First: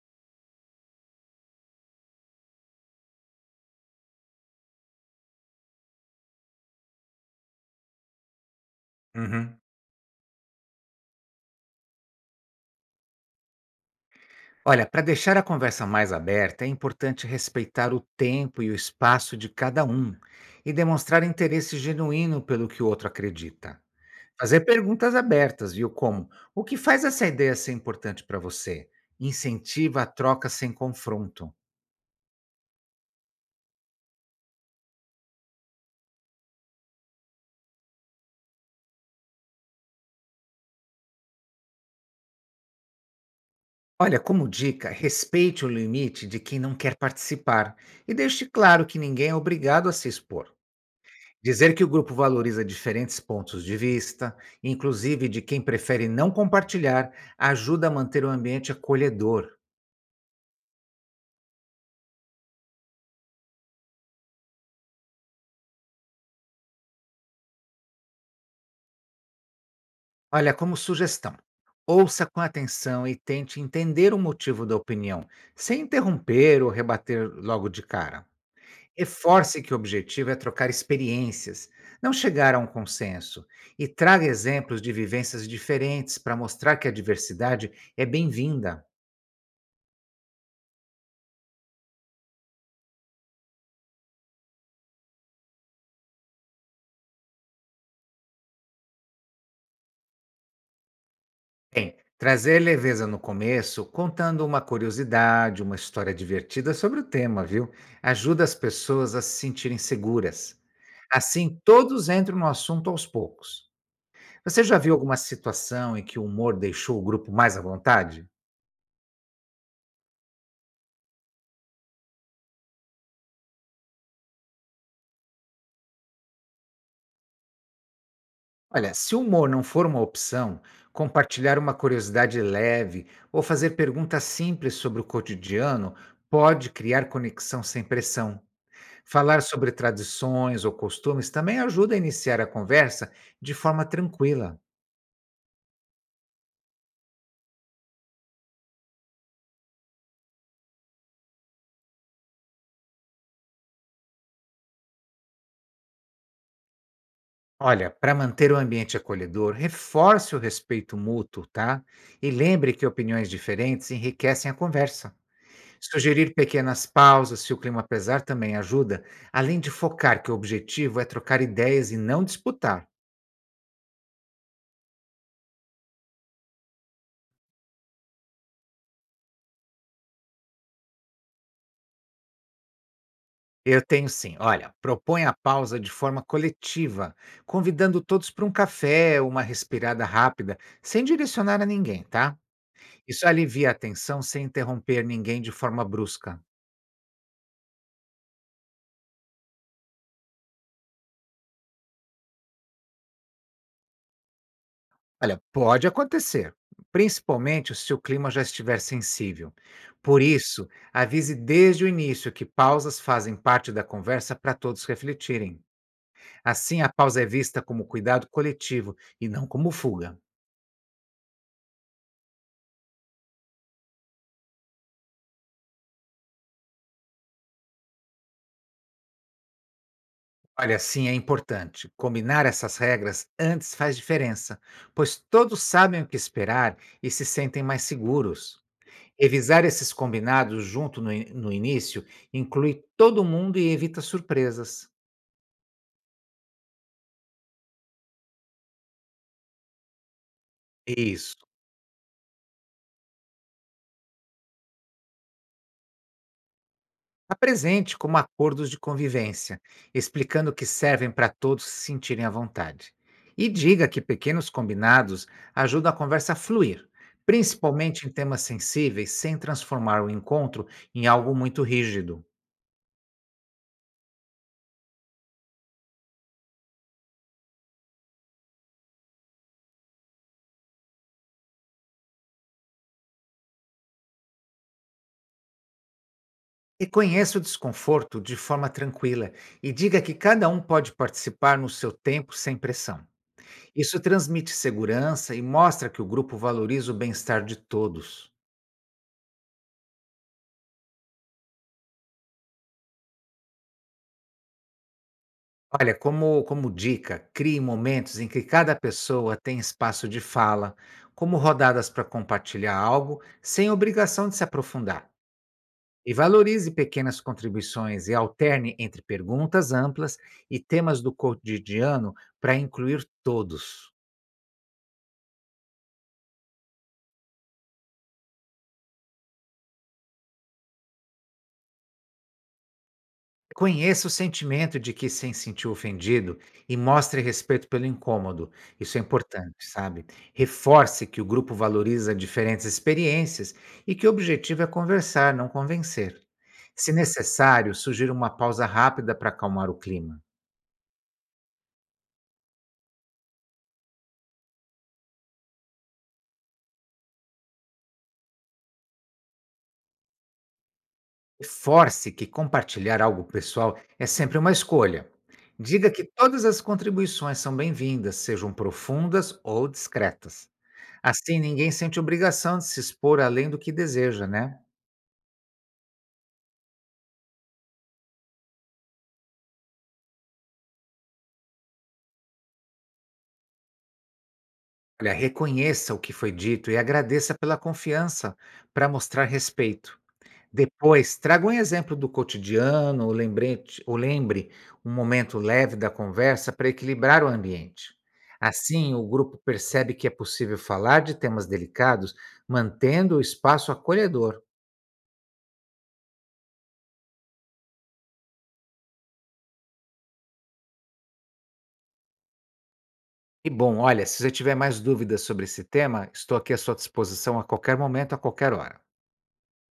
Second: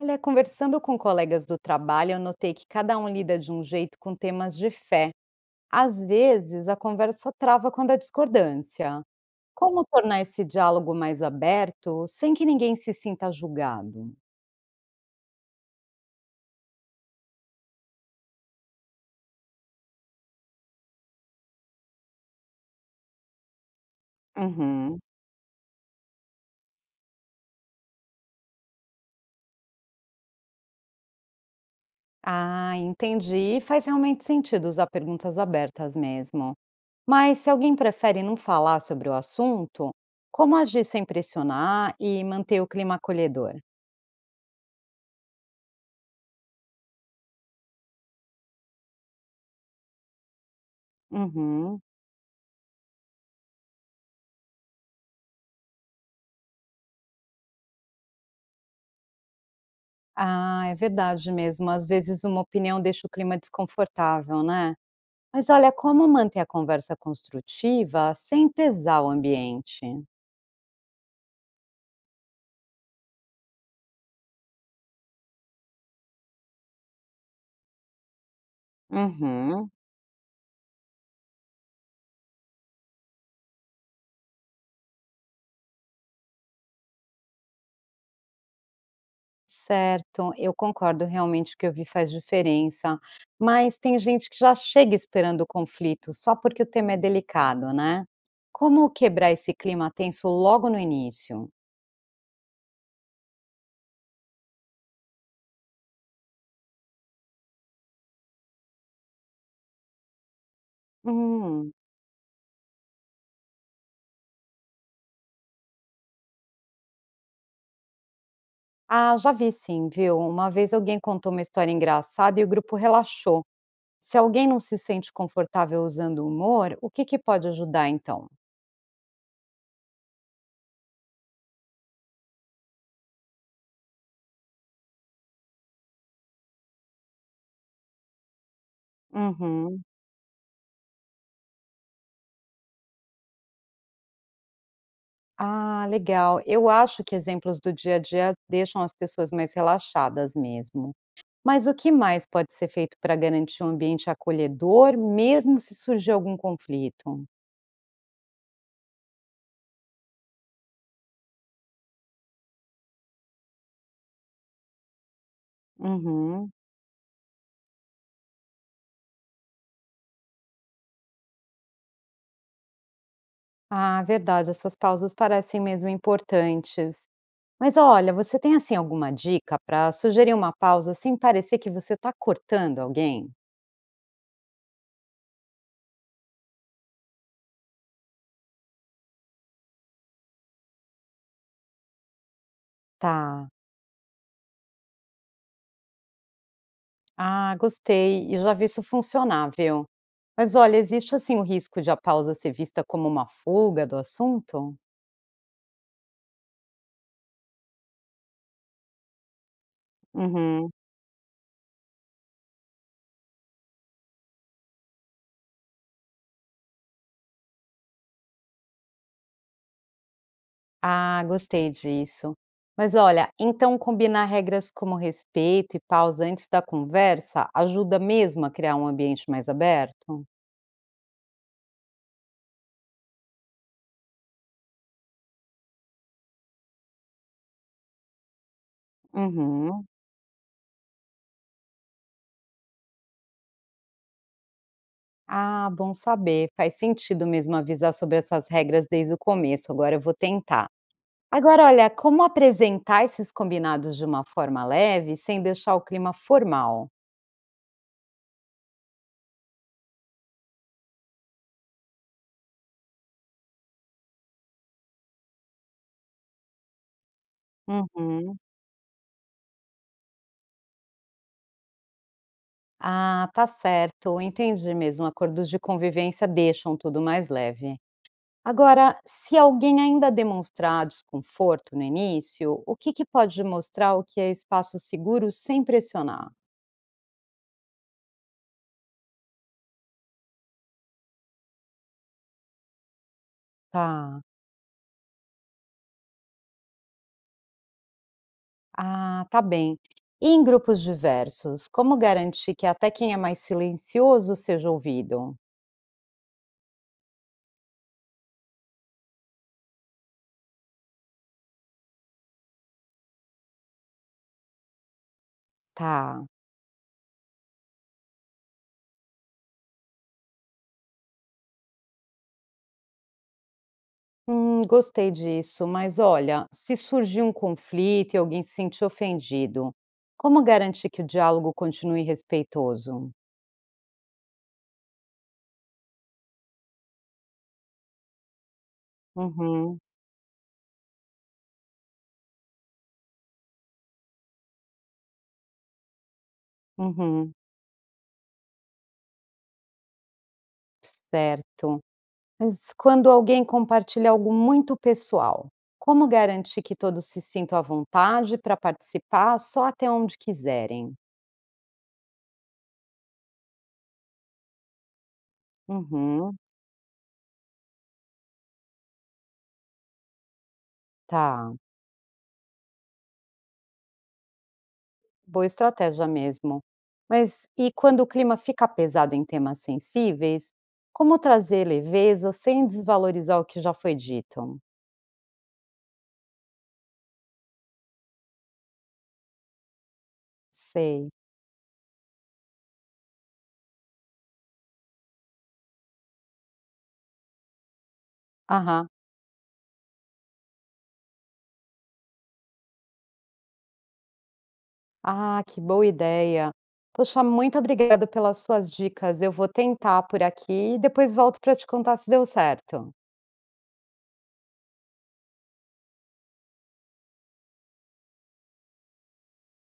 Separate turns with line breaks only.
Olha, conversando com colegas do trabalho, eu notei que cada um lida de um jeito com temas de fé. Às vezes, a conversa trava quando há discordância.
Uhum.
Como tornar esse diálogo mais aberto sem que ninguém se sinta julgado?
Olha, para deixar a conversa mais aberta, é importante respeitar o tempo e o espaço de cada um e demonstrar interesse genuíno pelo que o outro acredita. Fazer
Uhum.
perguntas abertas, viu? Como: o que faz essa ideia ser importante para você? Incentiva a troca sem confronto.
Ah, entendi. Faz realmente sentido usar perguntas abertas mesmo. Mas se alguém prefere não falar sobre o assunto, como agir sem pressionar e manter o clima acolhedor?
Olha, como dica, respeite o limite de quem não quer participar e deixe claro que ninguém é obrigado a se expor. Dizer
Uhum.
que o grupo valoriza diferentes pontos de vista, inclusive de quem prefere não compartilhar, ajuda a manter o ambiente acolhedor.
Ah, é verdade mesmo. Às vezes uma opinião deixa o clima desconfortável, né? Mas olha, como manter a conversa construtiva sem pesar o ambiente?
Olha, como sugestão, ouça com atenção e tente entender o motivo da opinião, sem interromper ou rebater logo de cara. Reforce
Uhum.
que o objetivo é trocar experiências, não chegar a um consenso, e traga exemplos de vivências diferentes para mostrar que a diversidade é bem-vinda.
Certo, eu concordo realmente que ouvir faz diferença, mas tem gente que já chega esperando o conflito só porque o tema é delicado, né? Como quebrar esse clima tenso logo no início?
Bem, trazer leveza no começo, contando uma curiosidade, uma história divertida sobre o tema, viu? Ajuda as pessoas a se sentirem seguras. Assim,
Hum,
todos entram no assunto aos poucos. Você já viu alguma situação em que o humor deixou o grupo mais à vontade?
ah, já vi sim, viu? Uma vez alguém contou uma história engraçada e o grupo relaxou. Se alguém não se sente confortável usando o humor, o que que pode ajudar então?
Olha, se o humor não for uma opção, compartilhar uma curiosidade leve ou fazer perguntas simples sobre o cotidiano pode criar conexão sem pressão. Falar sobre
Uhum.
tradições ou costumes também ajuda a iniciar a conversa de forma tranquila.
Ah, legal. Eu acho que exemplos do dia a dia deixam as pessoas mais relaxadas mesmo. Mas o que mais pode ser feito para garantir um ambiente acolhedor, mesmo se surgir algum conflito?
Olha, para manter o ambiente acolhedor, reforce o respeito mútuo, tá? E lembre que opiniões diferentes enriquecem a conversa. Sugerir
Uhum.
pequenas pausas se o clima pesar também ajuda, além de focar que o objetivo é trocar ideias e não disputar.
Ah, verdade, essas pausas parecem mesmo importantes. Mas olha, você tem assim alguma dica para sugerir uma pausa sem parecer que você está cortando alguém?
Eu tenho sim. Olha, propõe a pausa de forma coletiva, convidando todos para um café, uma respirada rápida, sem direcionar a ninguém, tá? Isso
Tá.
alivia a tensão sem interromper ninguém de forma brusca.
Ah, gostei. E já vi isso funcionar, viu? Mas olha, existe assim o risco de a pausa ser vista como uma fuga do assunto?
Olha, pode acontecer, principalmente se o clima já estiver sensível. Por isso,
Uhum.
avise desde o início que pausas fazem parte da conversa para todos refletirem. Assim, a pausa é vista como cuidado coletivo e não como fuga.
Ah, gostei disso. Mas olha, então combinar regras como respeito e pausa antes da conversa ajuda mesmo a criar um ambiente mais aberto?
Olha, sim, é importante. Combinar essas regras antes faz diferença, pois todos sabem o que esperar e se sentem mais seguros. Revisar
Uhum.
esses combinados junto no início inclui todo mundo e evita surpresas.
Ah, bom saber. Faz sentido mesmo avisar sobre essas regras desde o começo. Agora eu vou tentar.
Isso.
Agora olha, como apresentar esses combinados de uma forma leve, sem deixar o clima formal?
Apresente como acordos de convivência, explicando que servem para todos se sentirem à vontade. E diga que pequenos combinados ajudam a conversa a fluir, principalmente em
Uhum.
temas sensíveis, sem transformar o encontro em algo muito rígido.
Ah, tá certo, entendi mesmo, acordos de convivência deixam tudo mais leve. Agora, se alguém ainda demonstrar desconforto no início, o que que pode mostrar o que é espaço seguro sem pressionar?
Reconheça o desconforto de forma tranquila e diga que cada um pode participar no seu tempo sem pressão. Isso
Tá.
transmite segurança e mostra que o grupo valoriza o bem-estar de todos.
Ah, tá bem. E em grupos diversos, como garantir que até quem é mais silencioso seja ouvido?
Olha, como dica, crie momentos em que cada pessoa tem espaço de fala, como rodadas para compartilhar algo, sem obrigação de se aprofundar. E
Tá.
valorize pequenas contribuições e alterne entre perguntas amplas e temas do cotidiano para incluir todos.
Gostei disso, mas olha, se surgir um conflito e alguém se sentir ofendido, como garantir que o diálogo continue respeitoso?
Conheça o sentimento de que se sentiu ofendido e mostre respeito pelo incômodo. Isso é importante,
Uhum,
sabe? Reforce que o grupo valoriza diferentes experiências e que o objetivo é conversar, não convencer. Se
uhum,
necessário, sugira uma pausa rápida para acalmar o clima.
certo. Mas quando alguém compartilha algo muito pessoal, como garantir que todos se sintam à vontade para participar só até onde quiserem?
Force que compartilhar algo pessoal é sempre uma escolha. Diga que
Uhum,
todas as contribuições são bem-vindas, sejam profundas ou discretas. Assim,
tá.
ninguém sente obrigação de se expor além do que deseja, né?
Boa estratégia mesmo. Mas e quando o clima fica pesado em temas sensíveis, como trazer leveza sem desvalorizar o que já foi dito?
Olha, reconheça o que foi dito e agradeça pela confiança para mostrar respeito.
Sei.
Depois, traga um exemplo do cotidiano ou, ou lembre um momento leve da conversa para equilibrar o ambiente.
Aham.
Assim, o grupo percebe que é possível falar de temas delicados, mantendo o espaço acolhedor.
Ah, que boa ideia. Poxa, muito obrigada pelas suas dicas. Eu vou tentar por aqui e depois volto para te contar se deu certo.
E bom, olha, se você tiver mais dúvidas sobre esse tema, estou aqui à sua disposição a qualquer momento, a qualquer hora.